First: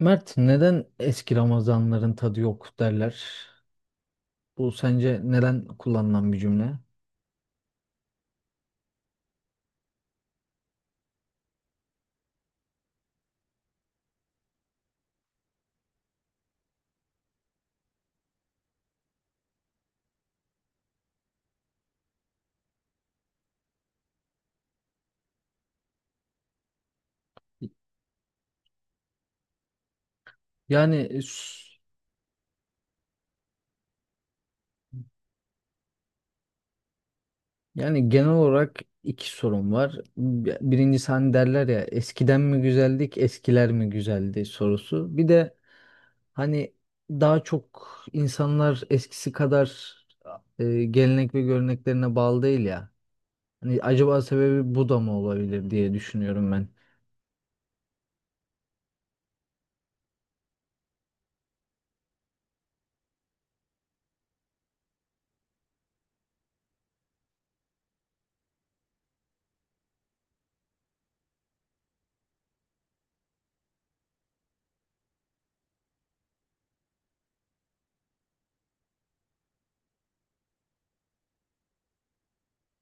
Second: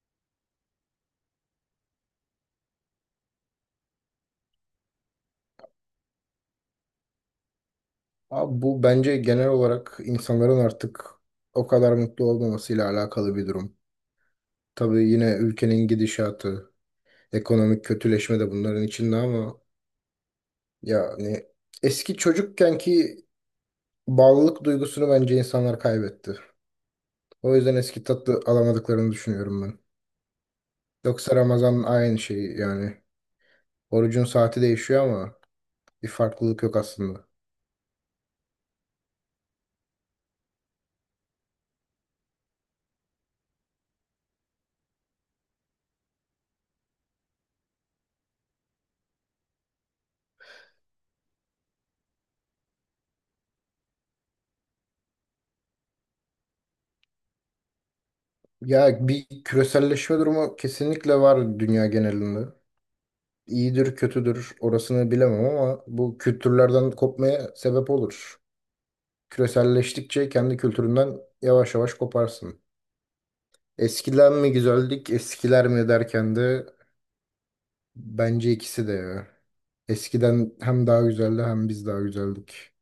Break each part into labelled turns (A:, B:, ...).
A: Mert, neden eski Ramazanların tadı yok derler? Bu sence neden kullanılan bir cümle?
B: Abi bu bence genel olarak insanların artık o kadar mutlu olmamasıyla alakalı bir durum. Tabii yine ülkenin gidişatı, ekonomik kötüleşme de bunların içinde ama yani eski çocukkenki bağlılık duygusunu bence insanlar kaybetti. O yüzden eski tatlı alamadıklarını düşünüyorum ben.
A: Yani
B: Yoksa
A: s-
B: Ramazan aynı şey yani. Orucun saati değişiyor ama bir farklılık yok aslında.
A: yani genel olarak iki sorun var. Birincisi hani derler ya eskiden mi güzeldik, eskiler mi güzeldi sorusu. Bir de hani daha çok insanlar eskisi kadar gelenek ve göreneklerine bağlı değil ya. Hani acaba sebebi bu da mı olabilir diye düşünüyorum ben.
B: Ya bir küreselleşme durumu kesinlikle var dünya genelinde. İyidir kötüdür orasını bilemem ama bu kültürlerden kopmaya sebep olur. Küreselleştikçe kendi kültüründen yavaş yavaş koparsın. Eskiden mi güzeldik, eskiler mi derken de bence ikisi de ya. Eskiden hem daha güzeldi hem biz daha güzeldik.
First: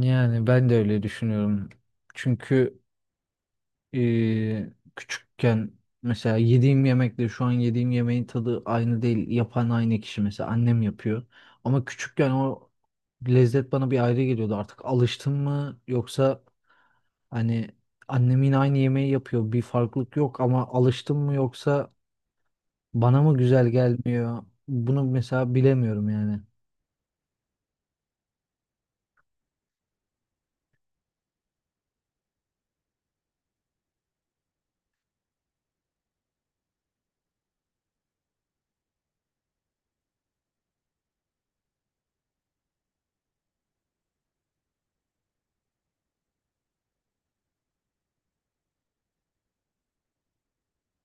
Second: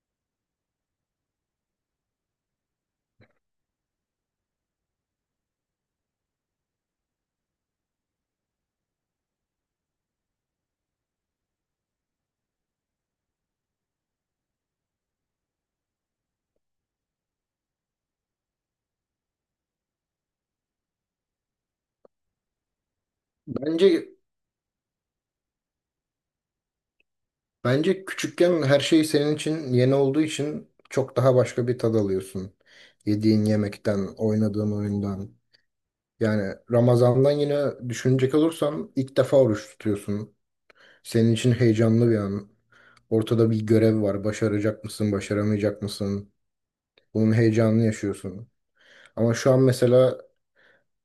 A: Yani ben de öyle düşünüyorum. Çünkü Ee, küçükken mesela yediğim yemekle şu an yediğim yemeğin tadı aynı değil. Yapan aynı kişi, mesela annem yapıyor. Ama küçükken o lezzet bana bir ayrı geliyordu. Artık alıştım mı yoksa hani annem yine aynı yemeği yapıyor. Bir farklılık yok ama alıştım mı yoksa bana mı güzel
B: Bence
A: gelmiyor? Bunu mesela bilemiyorum yani.
B: bence küçükken her şey senin için yeni olduğu için çok daha başka bir tad alıyorsun. Yediğin yemekten, oynadığın oyundan. Yani Ramazan'dan yine düşünecek olursan ilk defa oruç tutuyorsun. Senin için heyecanlı bir an. Ortada bir görev var. Başaracak mısın, başaramayacak mısın? Bunun heyecanını yaşıyorsun. Ama şu an mesela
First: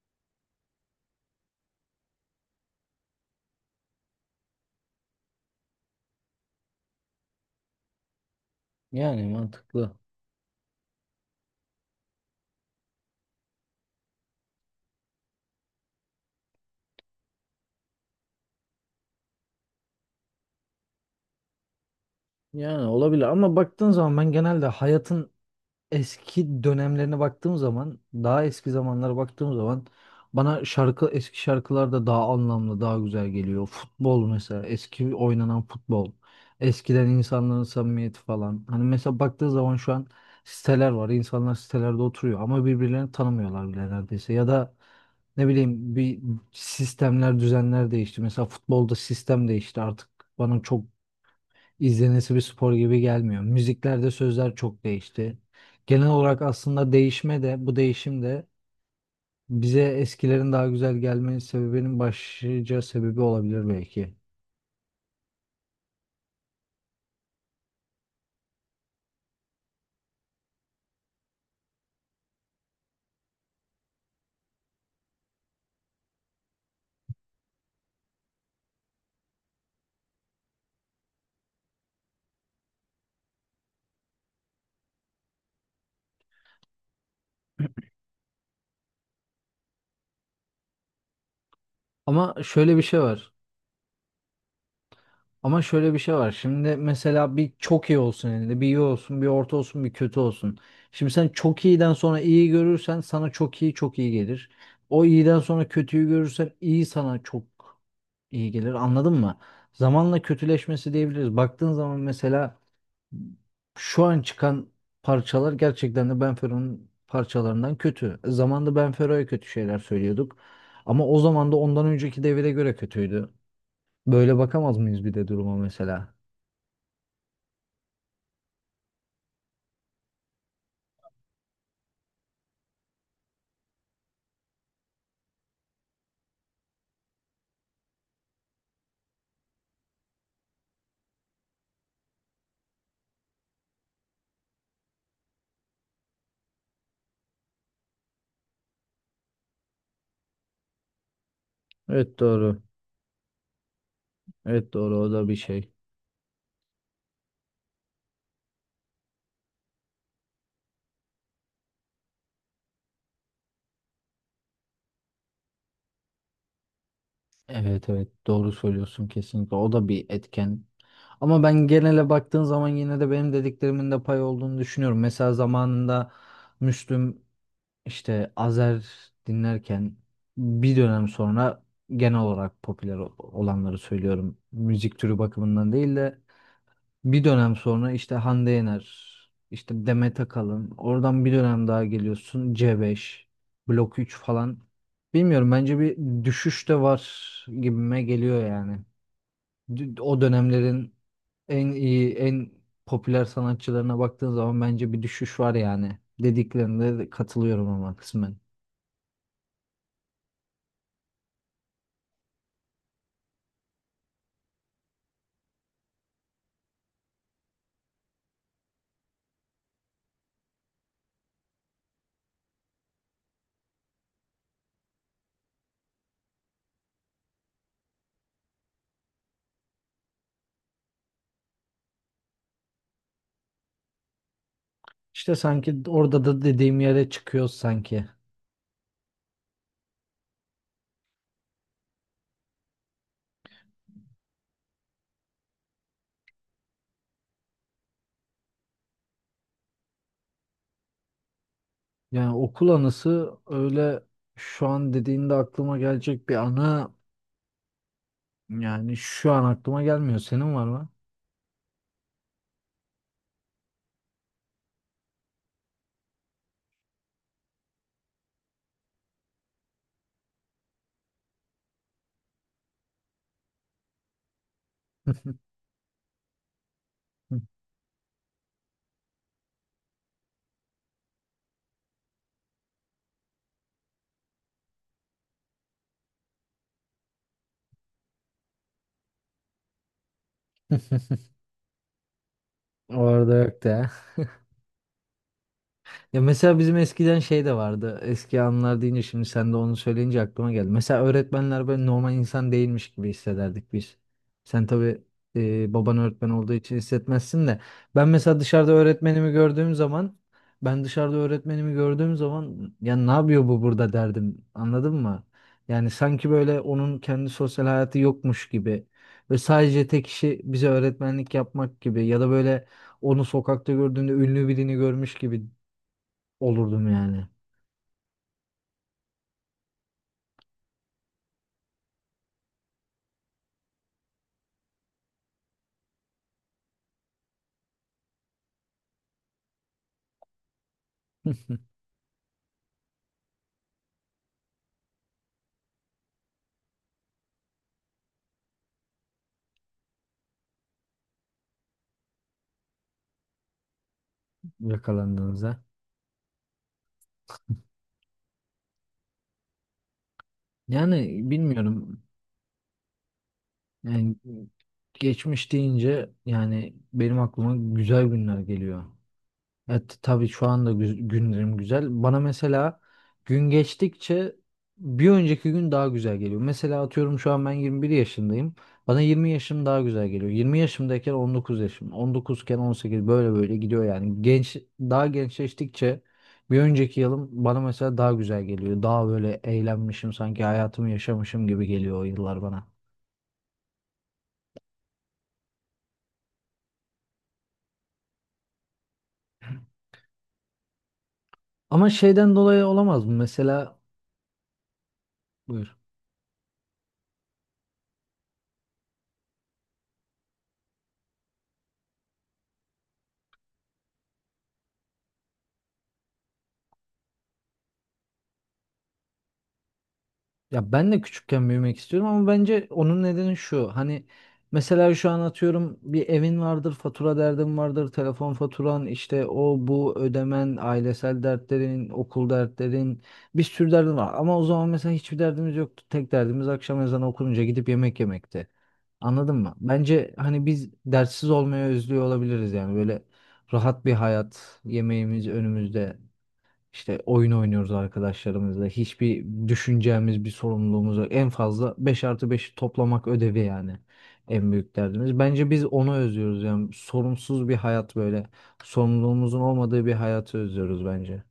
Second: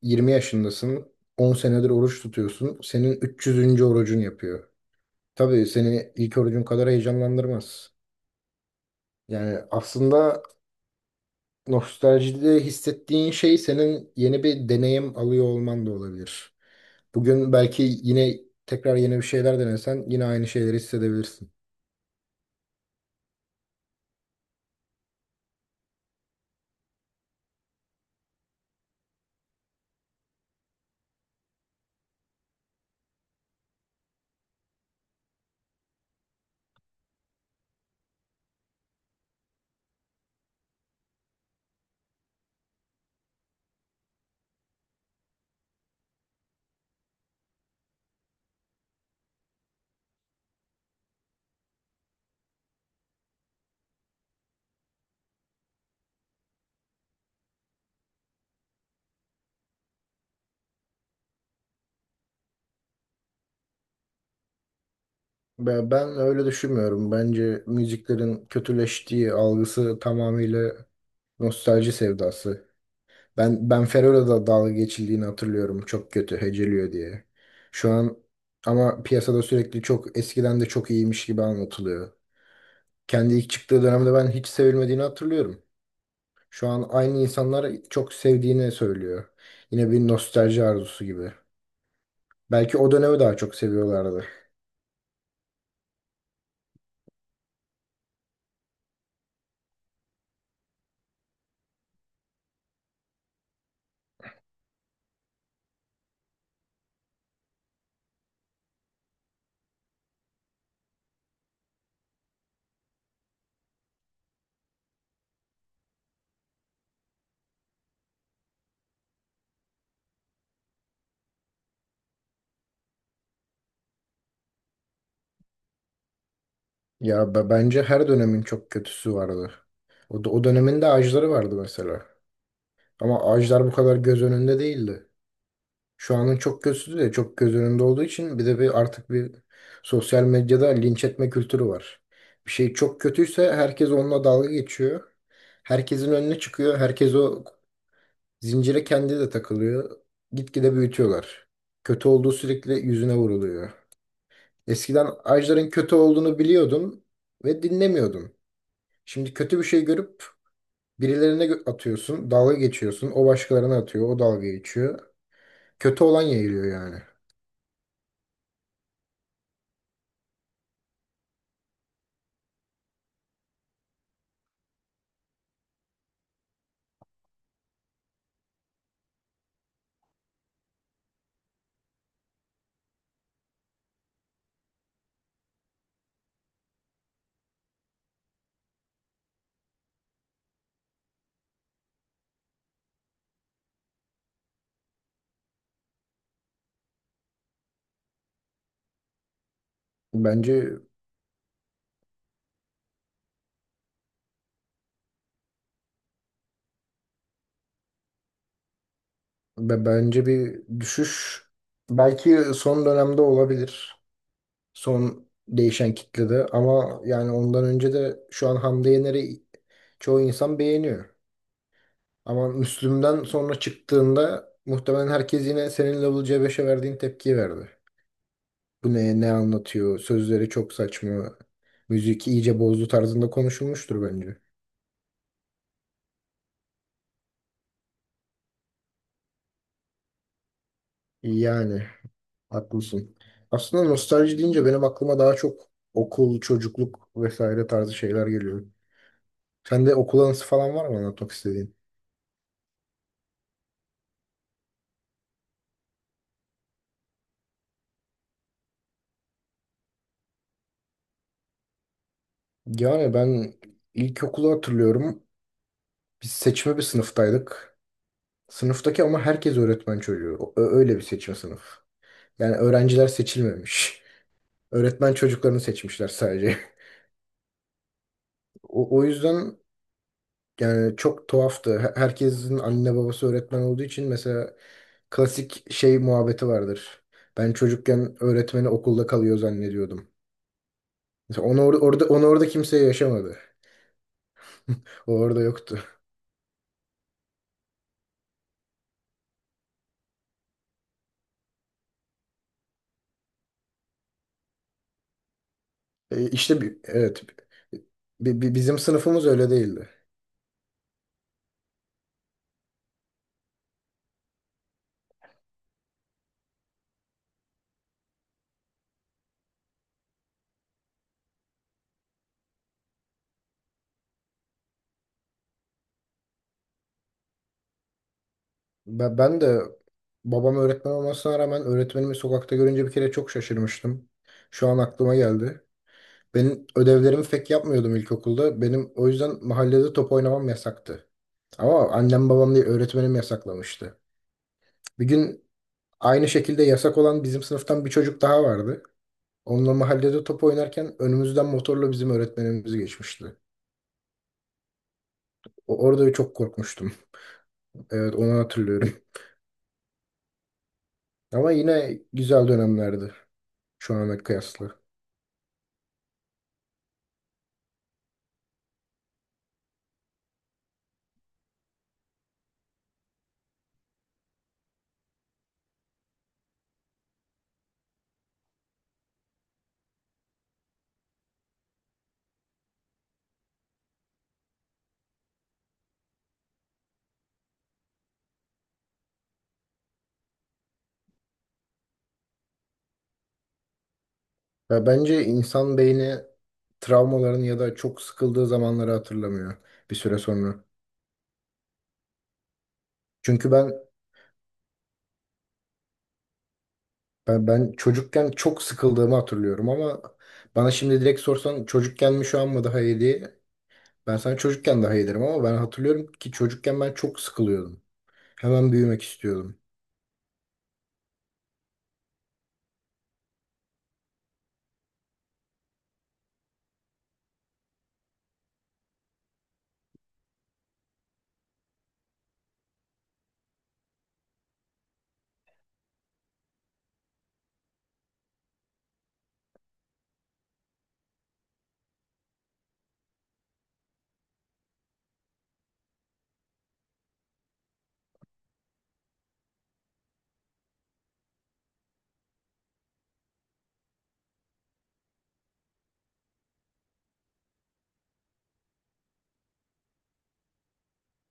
B: 20 yaşındasın. 10 senedir oruç tutuyorsun. Senin 300. orucun yapıyor. Tabii seni ilk orucun kadar heyecanlandırmaz.
A: Yani
B: Yani
A: mantıklı.
B: aslında nostaljide hissettiğin şey senin yeni bir deneyim alıyor olman da olabilir. Bugün belki yine tekrar yeni bir şeyler denesen yine aynı şeyleri hissedebilirsin.
A: Yani olabilir ama baktığın zaman ben genelde hayatın eski dönemlerine baktığım zaman, daha eski zamanlara baktığım zaman bana şarkı eski şarkılar da daha anlamlı, daha güzel geliyor. Futbol mesela, eski oynanan futbol. Eskiden insanların samimiyeti falan. Hani mesela baktığı zaman şu an siteler var. İnsanlar sitelerde oturuyor ama birbirlerini tanımıyorlar bile neredeyse. Ya da ne bileyim bir sistemler, düzenler değişti. Mesela futbolda sistem değişti artık. Bana çok izlenesi bir spor gibi gelmiyor. Müziklerde sözler çok değişti. Genel olarak aslında değişme de bu değişim de bize eskilerin daha güzel gelme sebebinin başlıca sebebi olabilir belki.
B: Ben öyle düşünmüyorum. Bence müziklerin kötüleştiği algısı tamamıyla nostalji sevdası. Ben Ben Fero'yla da dalga geçildiğini hatırlıyorum. Çok kötü heceliyor diye. Şu an ama piyasada sürekli çok eskiden de çok iyiymiş gibi anlatılıyor. Kendi ilk çıktığı dönemde ben hiç sevilmediğini hatırlıyorum. Şu an aynı insanlar çok sevdiğini söylüyor. Yine bir nostalji arzusu gibi.
A: Ama şöyle
B: Belki
A: bir
B: o
A: şey
B: dönemi
A: var.
B: daha çok seviyorlardı.
A: Ama şöyle bir şey var. Şimdi mesela bir çok iyi olsun elinde, bir iyi olsun, bir orta olsun, bir kötü olsun. Şimdi sen çok iyiden sonra iyi görürsen sana çok iyi çok iyi gelir. O iyiden sonra kötüyü görürsen iyi sana çok iyi gelir. Anladın mı? Zamanla kötüleşmesi diyebiliriz. Baktığın zaman mesela şu an çıkan parçalar gerçekten de Benfero'nun parçalarından kötü. Zamanında Benfero'ya kötü şeyler söylüyorduk. Ama o zaman da ondan önceki devire göre kötüydü. Böyle bakamaz mıyız bir de duruma mesela?
B: Bence her dönemin çok kötüsü vardı. O dönemin de ağaçları vardı mesela. Ama ağaçlar bu kadar göz önünde değildi. Şu anın çok kötüsü de çok göz önünde olduğu için bir de bir artık bir sosyal medyada linç etme kültürü var. Bir şey çok kötüyse herkes onunla dalga geçiyor. Herkesin önüne çıkıyor. Herkes o zincire kendi de takılıyor. Gitgide büyütüyorlar. Kötü
A: Evet,
B: olduğu
A: doğru.
B: sürekli yüzüne vuruluyor.
A: Evet, doğru,
B: Eskiden
A: o da bir
B: ağaçların
A: şey.
B: kötü olduğunu biliyordum ve dinlemiyordum. Şimdi kötü bir şey görüp atıyorsun, dalga geçiyorsun. O başkalarına atıyor, o dalga geçiyor. Kötü olan yayılıyor yani.
A: Evet, evet, doğru söylüyorsun kesinlikle. O da bir etken. Ama ben genele baktığın zaman yine de benim dediklerimin de pay olduğunu düşünüyorum. Mesela zamanında Müslüm, işte Azer dinlerken bir dönem sonra genel olarak popüler olanları söylüyorum. Müzik türü bakımından değil de bir dönem sonra işte Hande Yener, işte Demet Akalın, oradan bir dönem daha geliyorsun C5, Blok 3 falan. Bilmiyorum, bence bir düşüş de var gibime geliyor yani. O
B: Bence
A: dönemlerin en iyi, en popüler sanatçılarına baktığın zaman bence bir düşüş var yani. Dediklerinde de katılıyorum ama kısmen.
B: bence bir düşüş belki son dönemde olabilir. Son değişen kitlede ama yani ondan önce de şu an Hande Yener'i çoğu insan beğeniyor. Ama Müslüm'den sonra çıktığında muhtemelen herkes yine senin Level C5'e verdiğin tepkiyi verdi. Bu ne, ne anlatıyor? Sözleri çok saçma. Müzik iyice bozdu tarzında konuşulmuştur bence.
A: İşte sanki orada da dediğim yere çıkıyoruz sanki.
B: Yani haklısın. Aslında nostalji deyince benim aklıma daha çok okul, çocukluk vesaire tarzı şeyler geliyor. Sende okul anısı falan var mı anlatmak istediğin?
A: Yani okul anısı öyle şu an dediğinde aklıma gelecek bir anı, yani şu an aklıma gelmiyor. Senin var mı?
B: Yani ben ilkokulu hatırlıyorum. Biz seçme bir sınıftaydık. Sınıftaki ama herkes öğretmen çocuğu. Öyle bir seçme sınıf. Yani öğrenciler seçilmemiş. Öğretmen çocuklarını seçmişler sadece. O yüzden yani çok tuhaftı. Herkesin anne babası öğretmen olduğu için mesela klasik şey muhabbeti vardır. Ben çocukken öğretmeni okulda kalıyor zannediyordum. Mesela onu orada kimse
A: Orada
B: yaşamadı.
A: yok de.
B: O orada yoktu.
A: Ya mesela bizim eskiden şey de vardı. Eski anılar deyince şimdi sen de onu söyleyince aklıma geldi. Mesela öğretmenler böyle normal insan değilmiş gibi hissederdik biz. Sen tabii baban öğretmen
B: E,
A: olduğu
B: işte
A: için
B: bi- evet
A: hissetmezsin de. Ben mesela
B: bi- bi-
A: dışarıda
B: bizim sınıfımız
A: öğretmenimi
B: öyle
A: gördüğüm
B: değildi.
A: zaman ben dışarıda öğretmenimi gördüğüm zaman ya ne yapıyor bu burada derdim. Anladın mı? Yani sanki böyle onun kendi sosyal hayatı yokmuş gibi ve sadece tek işi bize öğretmenlik yapmak gibi ya da böyle onu sokakta gördüğünde ünlü birini görmüş gibi olurdum yani.
B: Ben de babam öğretmen olmasına rağmen öğretmenimi sokakta görünce bir kere çok şaşırmıştım. Şu an aklıma geldi. Benim ödevlerimi pek yapmıyordum ilkokulda. Benim o yüzden mahallede top oynamam yasaktı. Ama annem babam değil öğretmenim yasaklamıştı. Bir gün aynı şekilde yasak olan bizim sınıftan bir çocuk daha vardı. Onunla mahallede top oynarken önümüzden motorla bizim öğretmenimiz geçmişti.
A: Yakalandığınızda.
B: Orada çok korkmuştum. Evet onu hatırlıyorum.
A: Yani
B: Ama yine
A: bilmiyorum.
B: güzel dönemlerdi şu
A: Yani
B: ana kıyasla.
A: geçmiş deyince yani benim aklıma güzel günler geliyor. Evet, tabii şu anda günlerim güzel. Bana mesela gün geçtikçe bir önceki gün daha güzel geliyor. Mesela atıyorum şu an ben 21 yaşındayım. Bana 20 yaşım daha güzel geliyor. 20 yaşımdayken 19 yaşım. 19'ken 18 böyle böyle gidiyor yani. Genç daha gençleştikçe bir önceki yılım bana mesela daha güzel geliyor. Daha böyle eğlenmişim, sanki hayatımı yaşamışım gibi geliyor o yıllar bana.
B: Ya bence insan beyni travmaların ya da çok sıkıldığı zamanları hatırlamıyor bir süre sonra.
A: Ama şeyden dolayı olamaz mı?
B: Çünkü ben
A: Mesela buyur.
B: Ben çocukken çok sıkıldığımı hatırlıyorum ama bana şimdi direkt sorsan çocukken mi şu an mı daha iyiydi? Ben sana çocukken daha iyi derim ama ben hatırlıyorum ki çocukken ben çok sıkılıyordum. Hemen büyümek istiyordum.
A: Ya ben de küçükken büyümek istiyorum ama bence onun nedeni şu. Hani mesela şu an atıyorum bir evin vardır, fatura derdin vardır, telefon faturan, işte o bu ödemen, ailesel dertlerin, okul dertlerin, bir sürü derdin var. Ama o zaman mesela hiçbir derdimiz yoktu. Tek derdimiz akşam ezanı okununca gidip yemek yemekti. Anladın mı? Bence hani biz dertsiz olmaya özlüyor olabiliriz yani, böyle rahat bir hayat, yemeğimiz önümüzde. İşte oyun oynuyoruz arkadaşlarımızla. Hiçbir düşüneceğimiz bir sorumluluğumuz yok. En fazla 5 artı 5 toplamak ödevi yani. En büyük derdimiz. Bence biz onu özlüyoruz yani. Sorumsuz bir hayat böyle. Sorumluluğumuzun olmadığı bir hayatı özlüyoruz bence.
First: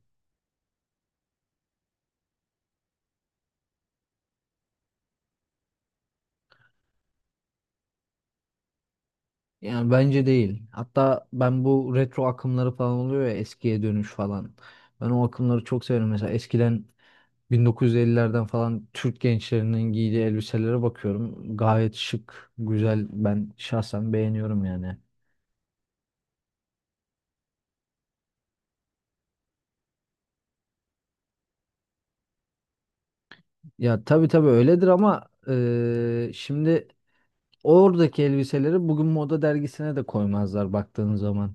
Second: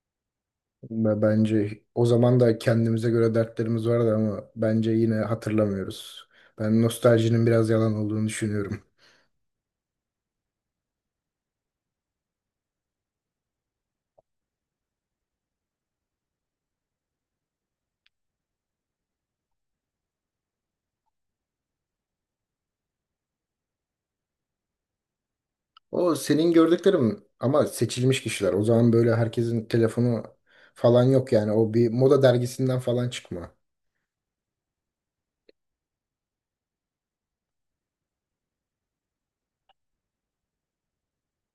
B: Ve bence o zaman da kendimize göre dertlerimiz vardı ama bence yine hatırlamıyoruz. Ben nostaljinin biraz yalan olduğunu düşünüyorum.
A: Yani bence değil. Hatta ben bu retro akımları falan oluyor ya, eskiye dönüş falan. Ben o akımları çok severim. Mesela eskiden 1950'lerden falan Türk gençlerinin giydiği elbiselere bakıyorum. Gayet şık, güzel. Ben şahsen beğeniyorum yani.
B: O senin gördüklerim ama seçilmiş kişiler. O zaman böyle herkesin telefonu falan yok yani. O bir moda dergisinden falan çıkma.
A: Ya tabii tabii öyledir ama şimdi oradaki elbiseleri bugün moda dergisine de koymazlar baktığın zaman.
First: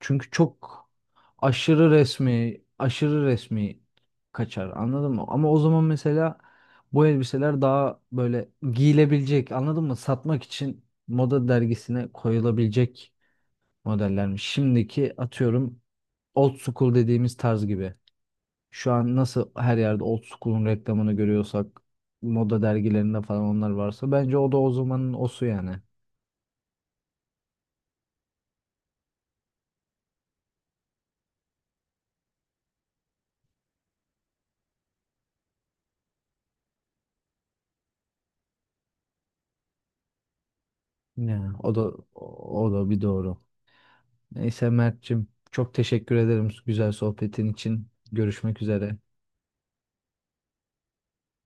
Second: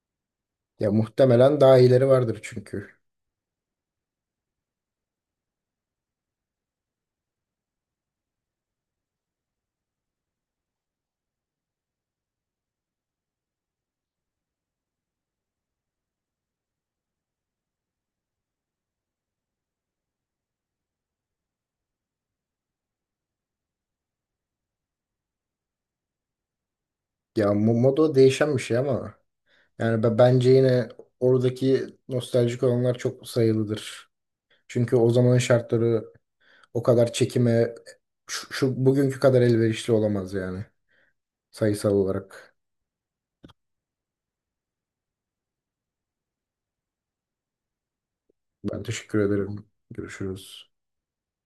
A: Çünkü çok
B: Ya muhtemelen daha iyileri vardır çünkü.
A: aşırı resmi kaçar, anladın mı? Ama o zaman mesela bu elbiseler daha böyle giyilebilecek, anladın mı? Satmak için moda dergisine koyulabilecek modellermiş. Şimdiki atıyorum old school dediğimiz tarz gibi. Şu an nasıl her yerde old school'un reklamını görüyorsak moda dergilerinde falan onlar varsa bence o da o zamanın osu yani.
B: Moda değişen bir şey ama yani bence yine oradaki nostaljik olanlar çok sayılıdır. Çünkü o zamanın şartları o kadar çekime şu bugünkü kadar elverişli olamaz yani
A: Ya, o da
B: sayısal olarak.
A: o da bir doğru. Neyse Mert'cim, çok teşekkür ederim güzel sohbetin için. Görüşmek
B: Ben
A: üzere.
B: teşekkür ederim. Görüşürüz.